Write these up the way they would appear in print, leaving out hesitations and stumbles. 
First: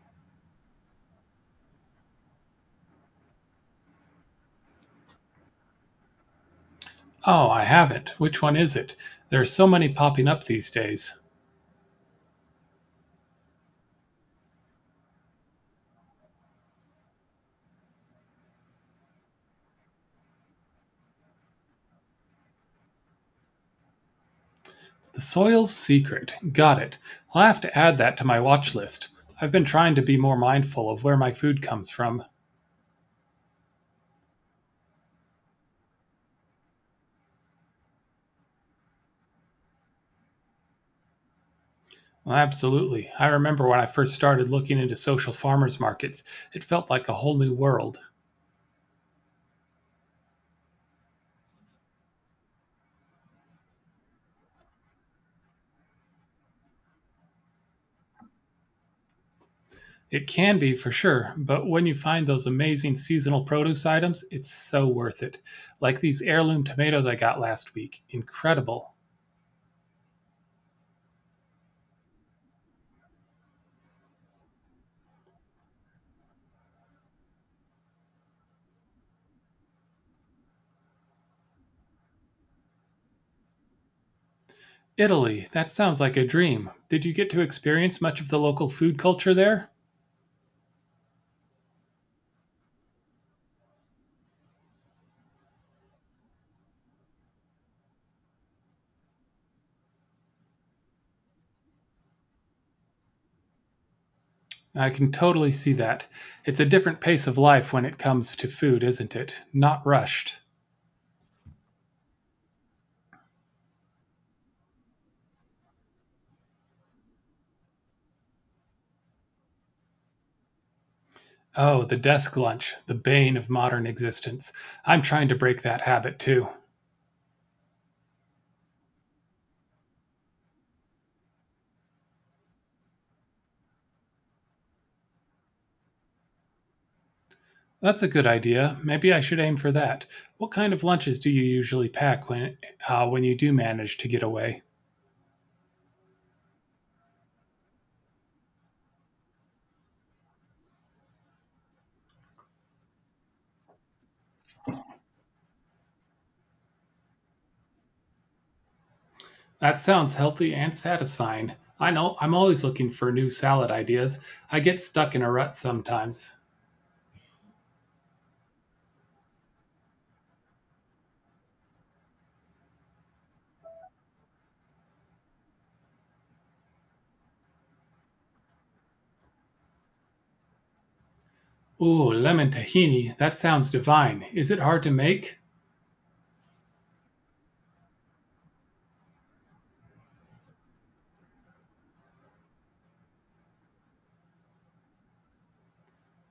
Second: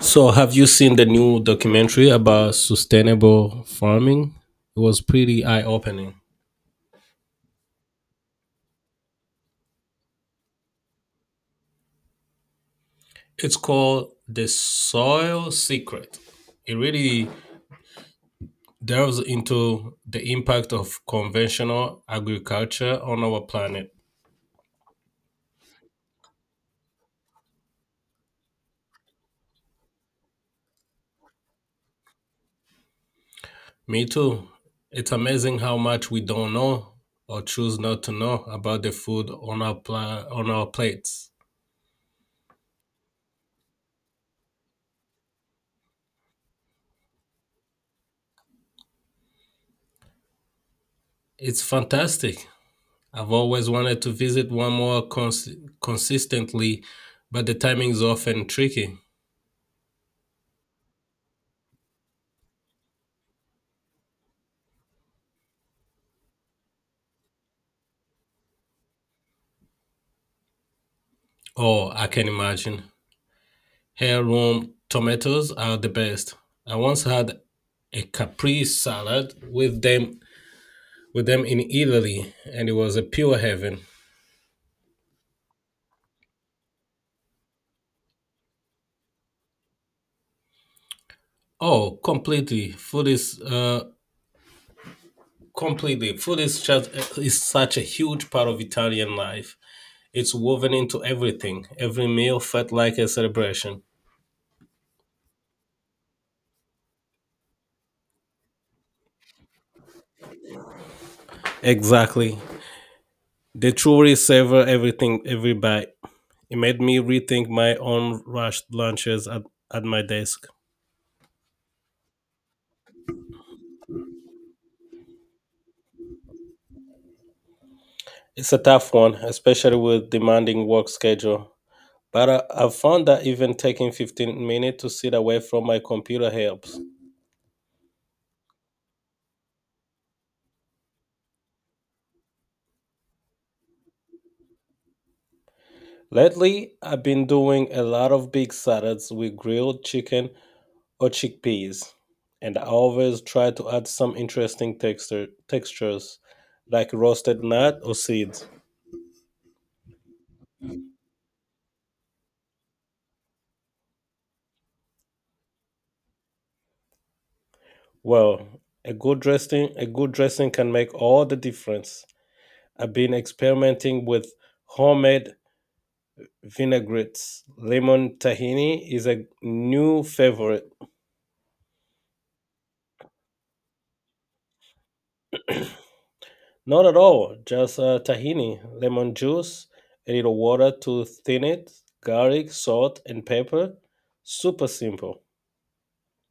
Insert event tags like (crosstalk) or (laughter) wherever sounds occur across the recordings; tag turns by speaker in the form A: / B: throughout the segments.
A: So, have you seen the new documentary about sustainable farming? It was pretty eye opening.
B: Oh, I haven't. Which one is it? There are so many popping up these days.
A: It's called The Soil Secret. It really delves into the impact of conventional agriculture on our planet.
B: The Soil's Secret. Got it. I'll have to add that to my watch list. I've been trying to be more mindful of where my food comes from.
A: Me too. It's amazing how much we don't know or choose not to know about the food on our on our plates.
B: Well, absolutely. I remember when I first started looking into social farmers markets, it felt like a whole new world.
A: It's fantastic. I've always wanted to visit one more consistently, but the timing is often tricky.
B: It can be for sure, but when you find those amazing seasonal produce items, it's so worth it. Like these heirloom tomatoes I got last week. Incredible.
A: Oh, I can imagine. Here, Rome tomatoes are the best. I once had a capri salad with them in Italy, and it was a pure heaven.
B: Italy, that sounds like a dream. Did you get to experience much of the local food culture there?
A: Oh, completely. Food is completely. Food is just is such a huge part of Italian life. It's woven into everything. Every meal felt like a celebration.
B: I can totally see that. It's a different pace of life when it comes to food, isn't it? Not rushed.
A: Exactly. They truly savor everything, every bite. It made me rethink my own rushed lunches at my desk.
B: Oh, the desk lunch, the bane of modern existence. I'm trying to break that habit too.
A: It's a tough one, especially with demanding work schedule. But I've found that even taking 15 minutes to sit away from my computer helps.
B: That's a good idea. Maybe I should aim for that. What kind of lunches do you usually pack when you do manage to get away?
A: Lately, I've been doing a lot of big salads with grilled chicken or chickpeas, and I always try to add some interesting textures like roasted nut or seeds.
B: That sounds healthy and satisfying. I know I'm always looking for new salad ideas. I get stuck in a rut sometimes.
A: Well, a good dressing can make all the difference. I've been experimenting with homemade vinaigrettes. Lemon tahini is a new favorite.
B: Ooh, lemon tahini. That sounds divine. Is it hard to make?
A: Not at all, just tahini, lemon juice, a little water to thin it, garlic, salt, and pepper. Super simple.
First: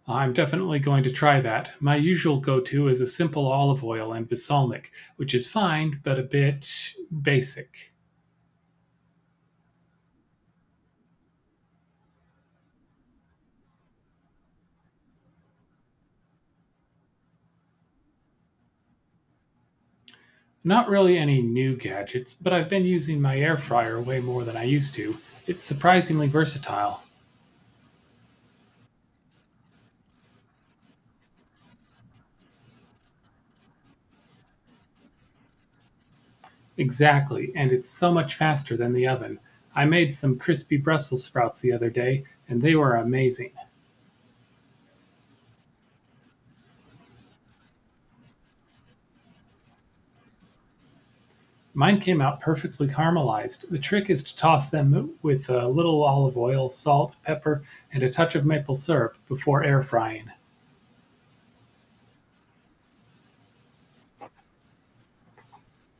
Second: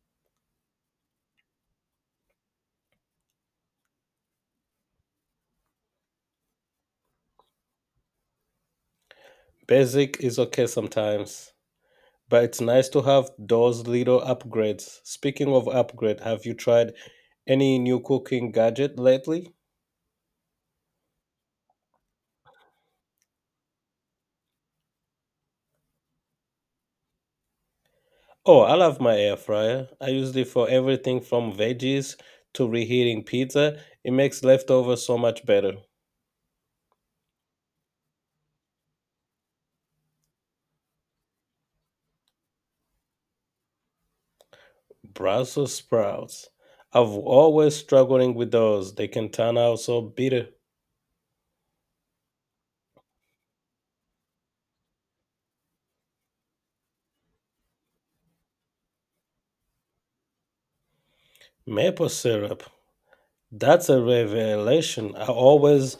B: I'm definitely going to try that. My usual go to is a simple olive oil and balsamic, which is fine, but a bit basic.
A: Basic is okay sometimes, but it's nice to have those little upgrades. Speaking of upgrade, have you tried any new cooking gadget lately?
B: Not really any new gadgets, but I've been using my air fryer way more than I used to. It's surprisingly versatile.
A: Oh, I love my air fryer. I use it for everything from veggies to reheating pizza. It makes leftovers so much better.
B: Exactly, and it's so much faster than the oven. I made some crispy Brussels sprouts the other day, and they were amazing.
A: Brussels sprouts. I've always struggling with those. They can turn out so bitter.
B: Mine came out perfectly caramelized. The trick is to toss them with a little olive oil, salt, pepper, and a touch of maple syrup before air frying.
A: Maple syrup. That's a revelation.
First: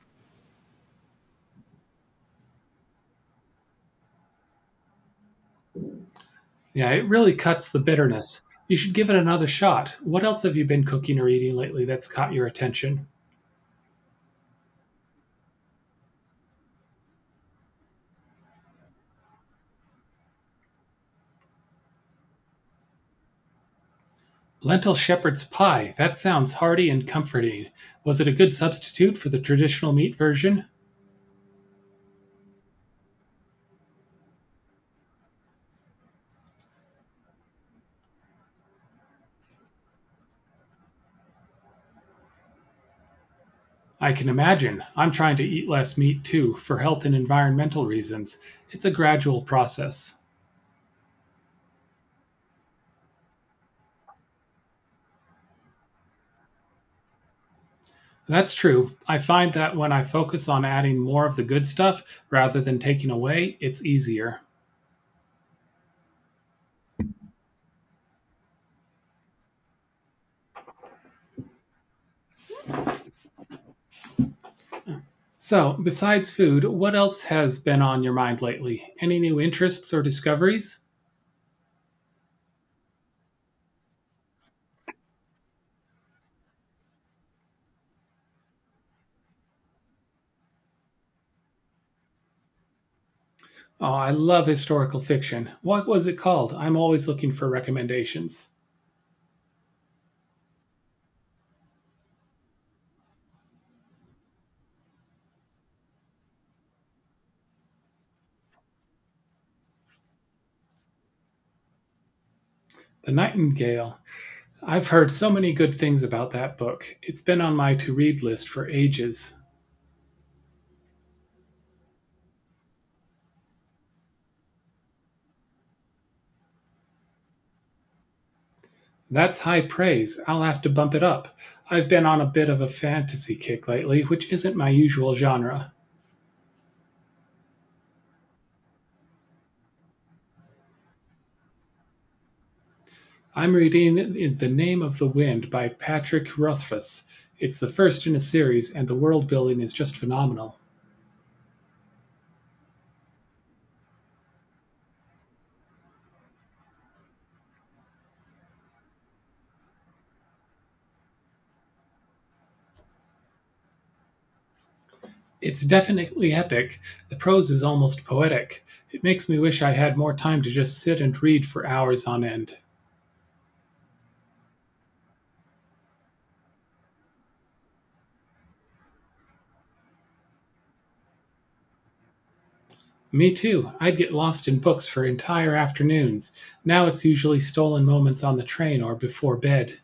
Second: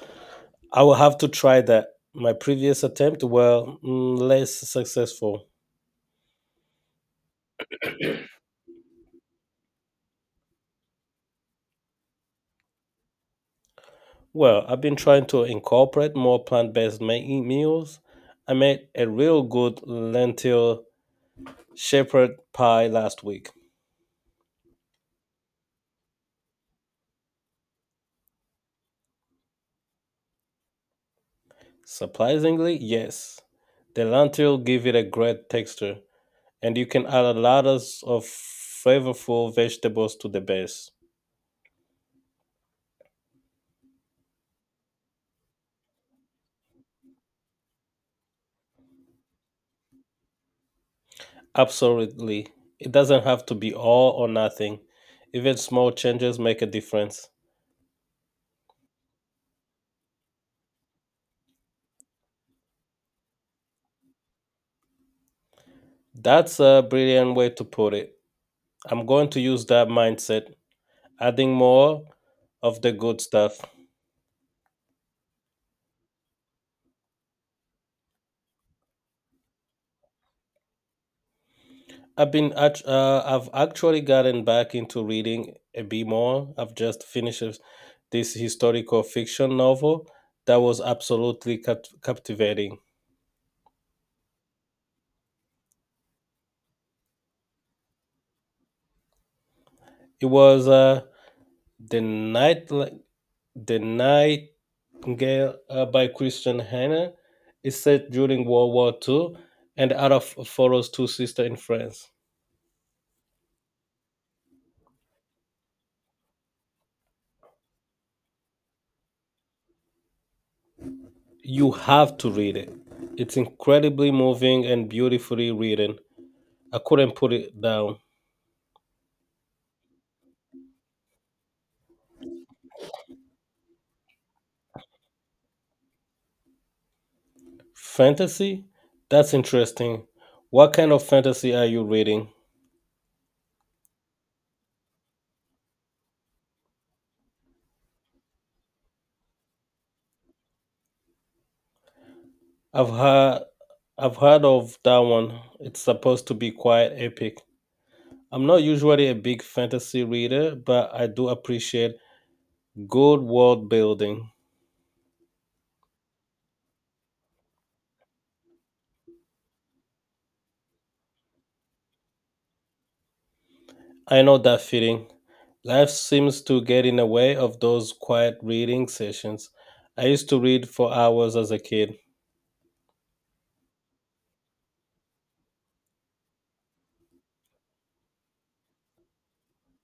A: I will have to try that. My previous attempt were less successful.
B: Yeah, it really cuts the bitterness. You should give it another shot. What else have you been cooking or eating lately that's caught your attention?
A: Well, I've been trying to incorporate more plant-based meals. I made a real good lentil shepherd pie last week.
B: Lentil shepherd's pie. That sounds hearty and comforting. Was it a good substitute for the traditional meat version?
A: Surprisingly, yes. The lentil give it a great texture, and you can add a lot of flavorful vegetables to the base.
B: I can imagine. I'm trying to eat less meat too, for health and environmental reasons. It's a gradual process.
A: Absolutely. It doesn't have to be all or nothing. Even small changes make a difference.
B: That's true. I find that when I focus on adding more of the good stuff rather than taking away, it's easier.
A: That's a brilliant way to put it. I'm going to use that mindset, adding more of the good stuff.
B: So, besides food, what else has been on your mind lately? Any new interests or discoveries?
A: I've been I've actually gotten back into reading a bit more. I've just finished this historical fiction novel that was absolutely captivating.
B: Oh, I love historical fiction. What was it called? I'm always looking for recommendations.
A: It was the night the Nightingale by Christian Hannah. It's set during World War Two, and the author follows two sisters in France.
B: The Nightingale. I've heard so many good things about that book. It's been on my to read list for ages.
A: You have to read it. It's incredibly moving and beautifully written. I couldn't put it down.
B: That's high praise. I'll have to bump it up. I've been on a bit of a fantasy kick lately, which isn't my usual genre.
A: Fantasy? That's interesting. What kind of fantasy are you reading?
B: I'm reading In the Name of the Wind by Patrick Rothfuss. It's the first in a series, and the world building is just phenomenal.
A: I've heard I've heard of that one. It's supposed to be quite epic. I'm not usually a big fantasy reader, but I do appreciate good world building.
B: It's definitely epic. The prose is almost poetic. It makes me wish I had more time to just sit and read for hours on end.
A: I know that feeling. Life seems to get in the way of those quiet reading sessions. I used to read for hours as a kid.
B: Me too. I'd get lost in books for entire afternoons. Now it's usually stolen moments on the train or before bed.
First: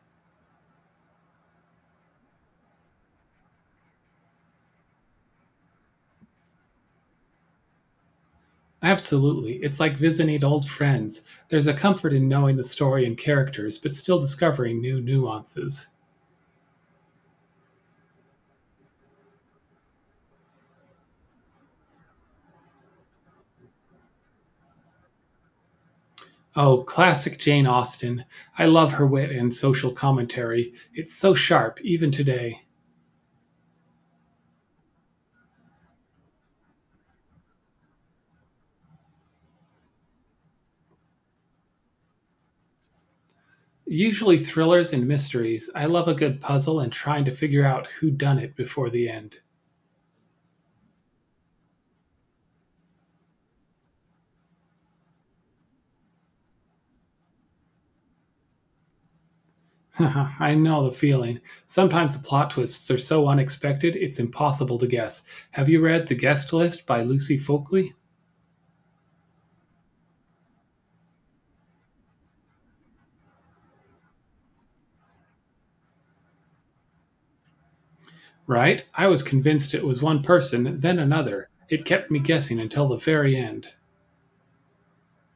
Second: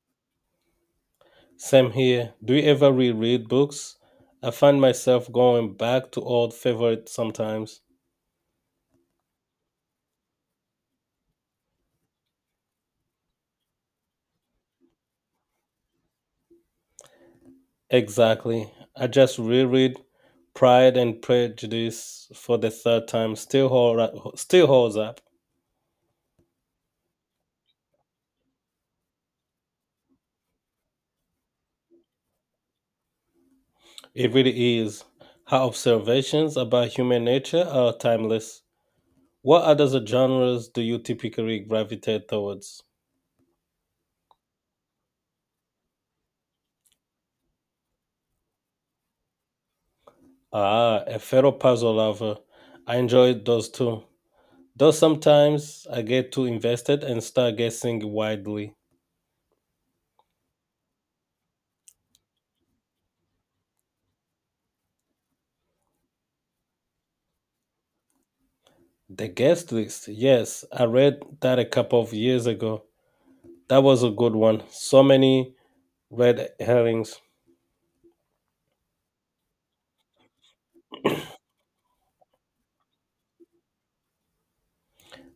A: Same here. Do you ever reread books? I find myself going back to old favorites sometimes.
B: Absolutely. It's like visiting old friends. There's a comfort in knowing the story and characters, but still discovering new nuances.
A: Exactly. I just reread Pride and Prejudice for the third time. Still holds up.
B: Oh, classic Jane Austen. I love her wit and social commentary. It's so sharp, even today.
A: It really is. Her observations about human nature are timeless. What other genres do you typically gravitate towards?
B: Usually thrillers and mysteries. I love a good puzzle and trying to figure out who done it before the end.
A: Ah, a fellow puzzle lover. I enjoyed those too. Though sometimes I get too invested and start guessing widely.
B: (laughs) I know the feeling. Sometimes the plot twists are so unexpected it's impossible to guess. Have you read The Guest List by Lucy Folkley?
A: The guest list, yes, I read that a couple of years ago. That was a good one. So many red herrings.
B: Right? I was convinced it was one person, then another. It kept me guessing until the very end.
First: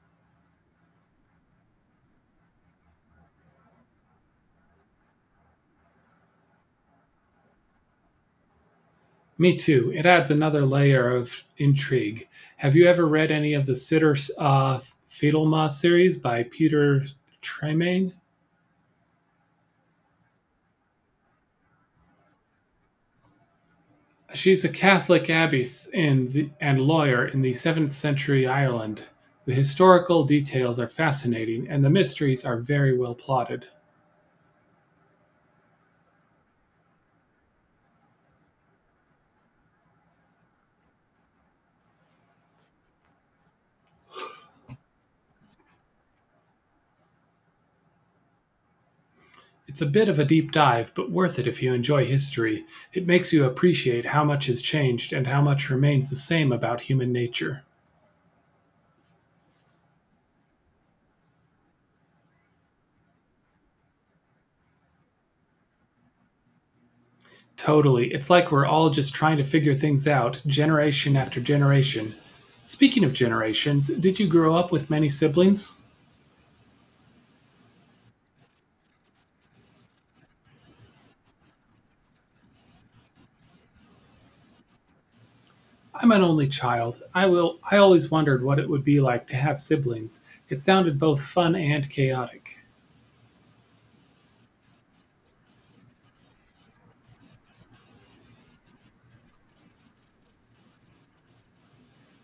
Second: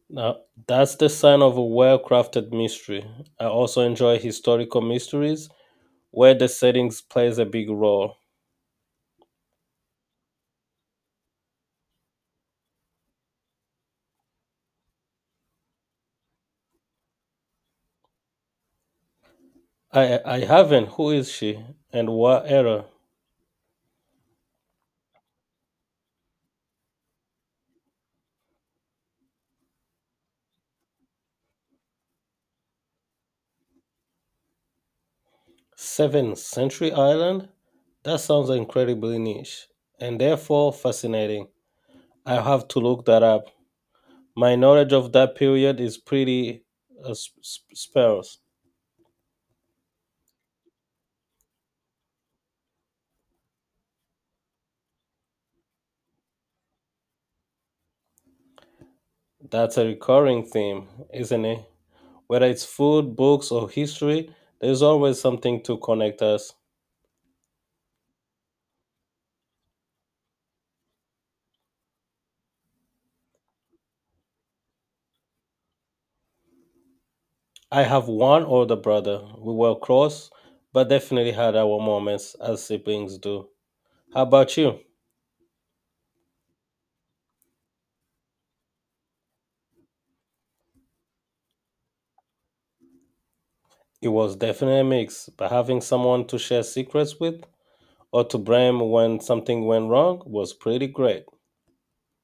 A: Now, that's the sign of a well crafted mystery. I also enjoy historical mysteries where the settings plays a big role.
B: Me too. It adds another layer of intrigue. Have you ever read any of the Sitter Fidelma series by Peter Tremaine?
A: I haven't. Who is she? And what era?
B: She's a Catholic abbess in the, and lawyer in the 7th century Ireland. The historical details are fascinating, and the mysteries are very well plotted.
A: 7th century island? That sounds incredibly niche and therefore fascinating. I have to look that up. My knowledge of that period is pretty sparse.
B: It's a bit of a deep dive, but worth it if you enjoy history. It makes you appreciate how much has changed and how much remains the same about human nature.
A: That's a recurring theme, isn't it? Whether it's food, books, or history, there's always something to connect us.
B: Totally. It's like we're all just trying to figure things out, generation after generation. Speaking of generations, did you grow up with many siblings?
A: I have one older brother. We were close, but definitely had our moments as siblings do. How about you?
B: I'm an only child. I always wondered what it would be like to have siblings. It sounded both fun and chaotic.
A: It was definitely a mix, but having someone to share secrets with or to blame when something went wrong was pretty great.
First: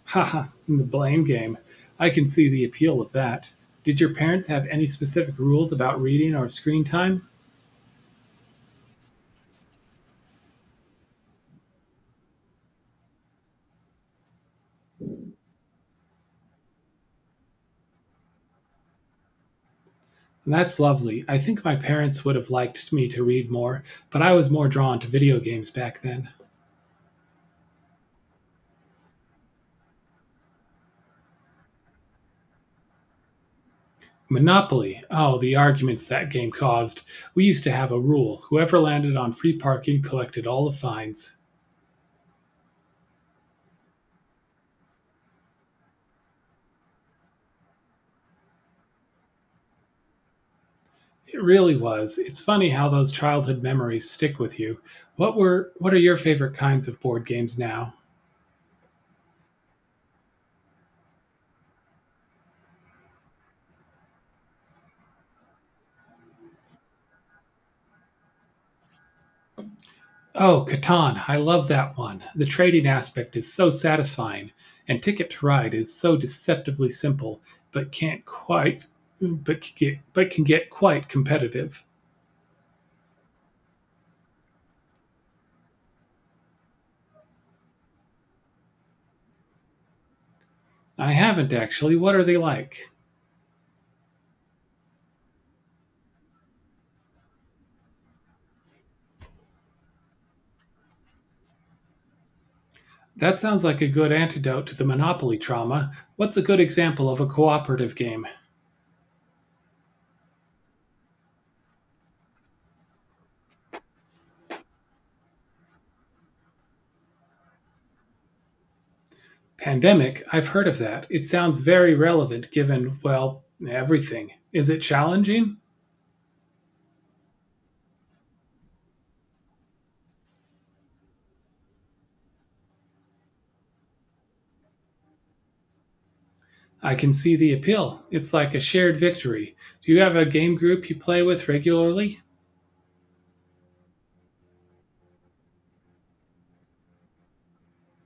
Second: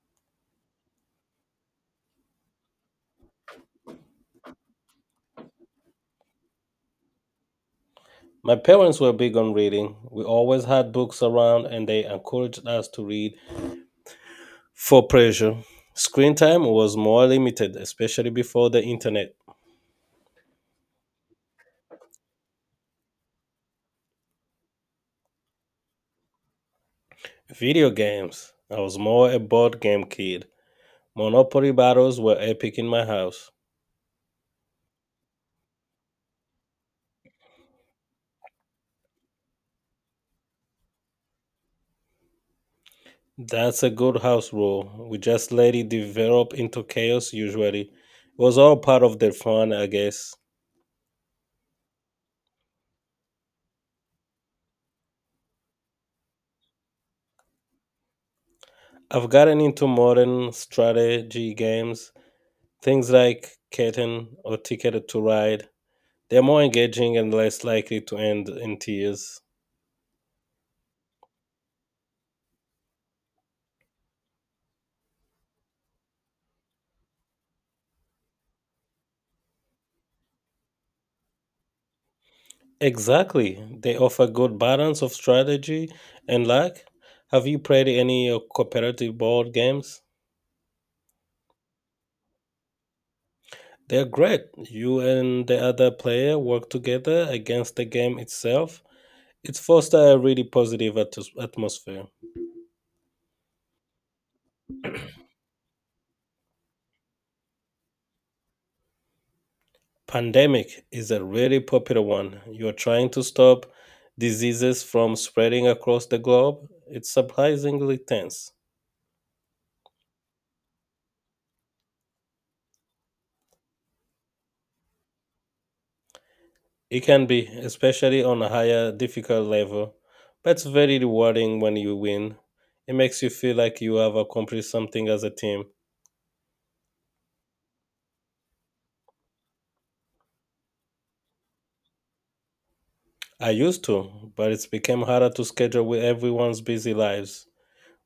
B: Haha, (laughs) the blame game. I can see the appeal of that. Did your parents have any specific rules about reading or screen time?
A: My parents were big on reading. We always had books around and they encouraged us to read for pleasure. Screen time was more limited, especially before the internet.
B: That's lovely. I think my parents would have liked me to read more, but I was more drawn to video games back then.
A: Video games. I was more a board game kid. Monopoly battles were epic in my house.
B: Monopoly. Oh, the arguments that game caused. We used to have a rule whoever landed on free parking collected all the fines.
A: That's a good house rule. We just let it develop into chaos usually. It was all part of the fun, I guess.
B: It really was. It's funny how those childhood memories stick with you. What are your favorite kinds of board games now?
A: I've gotten into modern strategy games, things like Catan or Ticket to Ride. They're more engaging and less likely to end in tears.
B: Oh, Catan, I love that one. The trading aspect is so satisfying, and Ticket to Ride is so deceptively simple, but can't quite but can get quite competitive.
A: Exactly. They offer good balance of strategy and luck. Have you played any cooperative board games?
B: I haven't actually. What are they like?
A: They're great. You and the other player work together against the game itself. It fosters a really positive atmosphere.
B: That sounds like a good antidote to the Monopoly trauma. What's a good example of a cooperative game?
A: Pandemic is a really popular one. You're trying to stop diseases from spreading across the globe. It's surprisingly tense.
B: Pandemic, I've heard of that. It sounds very relevant given, well, everything. Is it challenging?
A: It can be, especially on a higher, difficult level, but it's very rewarding when you win. It makes you feel like you have accomplished something as a team.
B: I can see the appeal. It's like a shared victory. Do you have a game group you play with regularly?
A: I used to, but it's become harder to schedule with everyone's busy lives.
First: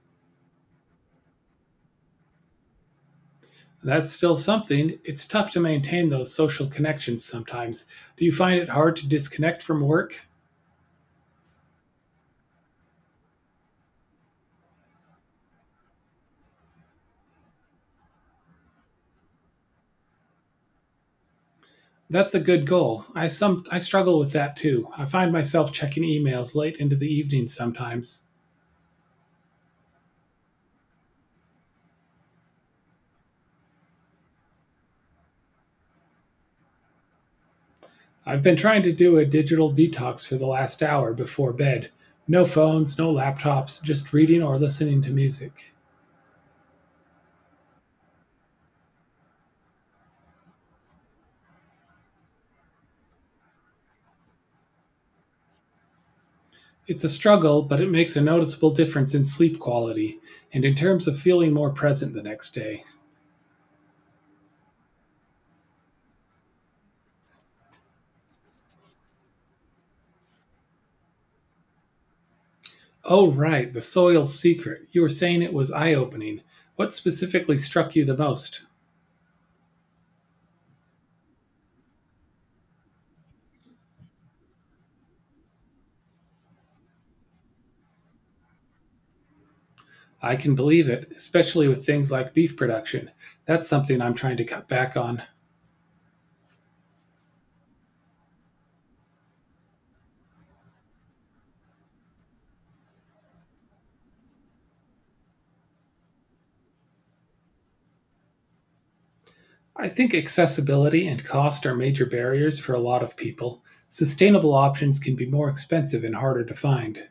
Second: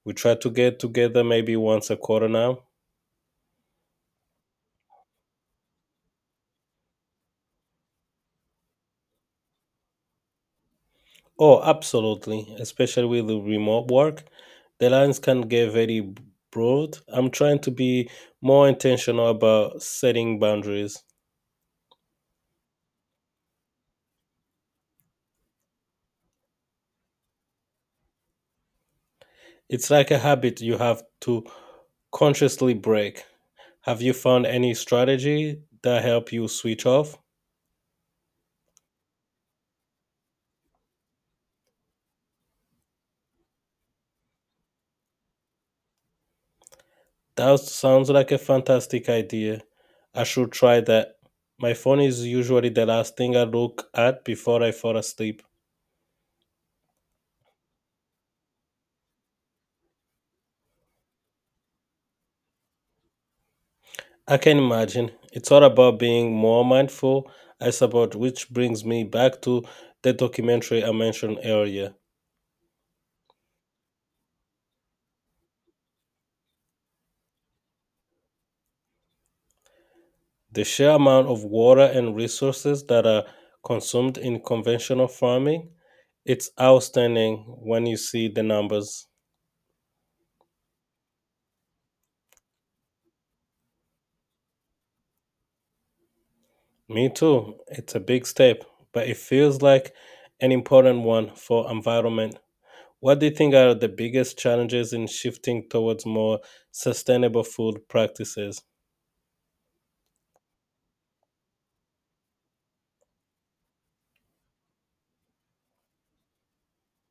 A: We try to get together maybe once a quarter now.
B: That's still something. It's tough to maintain those social connections sometimes. Do you find it hard to disconnect from work?
A: Oh, absolutely, especially with the remote work. The lines can get very broad. I'm trying to be more intentional about setting boundaries.
B: That's a good goal. I struggle with that too. I find myself checking emails late into the evening sometimes.
A: It's like a habit you have to consciously break. Have you found any strategy that help you switch off?
B: I've been trying to do a digital detox for the last hour before bed. No phones, no laptops, just reading or listening to music.
A: That sounds like a fantastic idea. I should try that. My phone is usually the last thing I look at before I fall asleep.
B: It's a struggle, but it makes a noticeable difference in sleep quality and in terms of feeling more present the next day.
A: I can imagine. It's all about being more mindful, I suppose, which brings me back to the documentary I mentioned earlier.
B: Oh, right, the soil secret. You were saying it was eye opening. What specifically struck you the most?
A: The sheer amount of water and resources that are consumed in conventional farming. It's outstanding when you see the numbers.
B: I can believe it, especially with things like beef production. That's something I'm trying to cut back on.
A: Me too. It's a big step, but it feels like an important one for environment. What do you think are the biggest challenges in shifting towards more sustainable food practices?
B: I think accessibility and cost are major barriers for a lot of people. Sustainable options can be more expensive and harder to find.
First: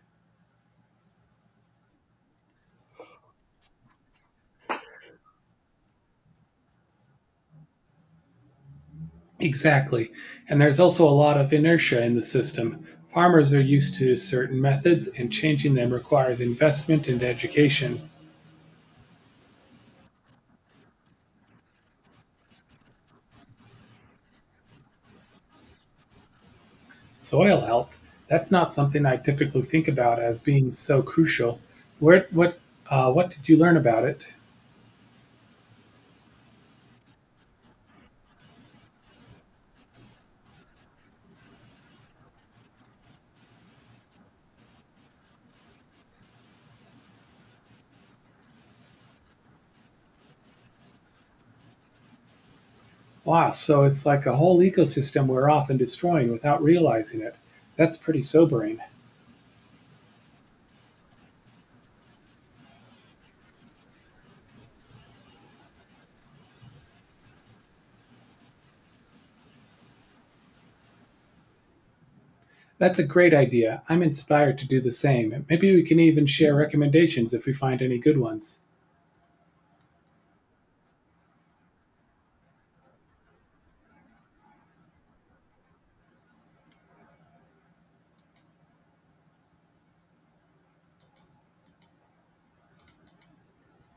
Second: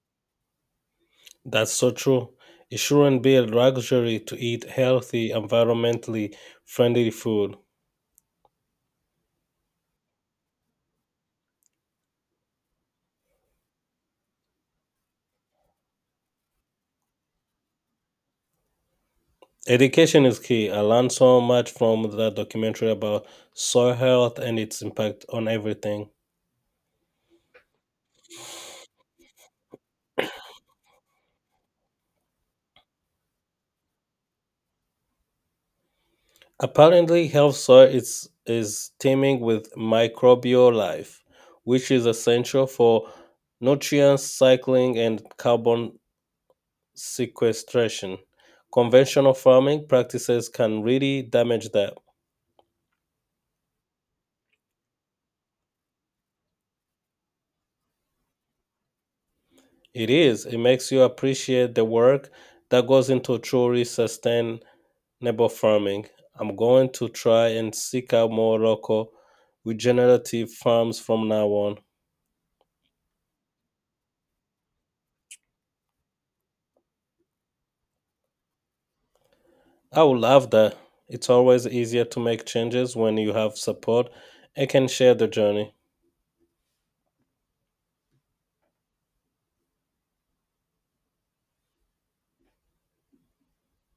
A: That's so true. It shouldn't be a luxury to eat healthy, environmentally friendly food.
B: Exactly. And there's also a lot of inertia in the system. Farmers are used to certain methods, and changing them requires investment and education.
A: Education is key. I learned so much from that documentary about soil health and its impact on everything.
B: Soil health, that's not something I typically think about as being so crucial. Where, what, what did you learn about it?
A: Apparently, health soil is teeming with microbial life, which is essential for nutrient cycling and carbon sequestration. Conventional farming practices can really damage that.
B: Wow, so it's like a whole ecosystem we're often destroying without realizing it. That's pretty sobering.
A: It is, it makes you appreciate the work that goes into truly sustainable farming. I'm going to try and seek out more local regenerative farms from now on.
B: That's a great idea. I'm inspired to do the same. Maybe we can even share recommendations if we find any good ones.
A: I would love that. It's always easier to make changes when you have support and can share the journey.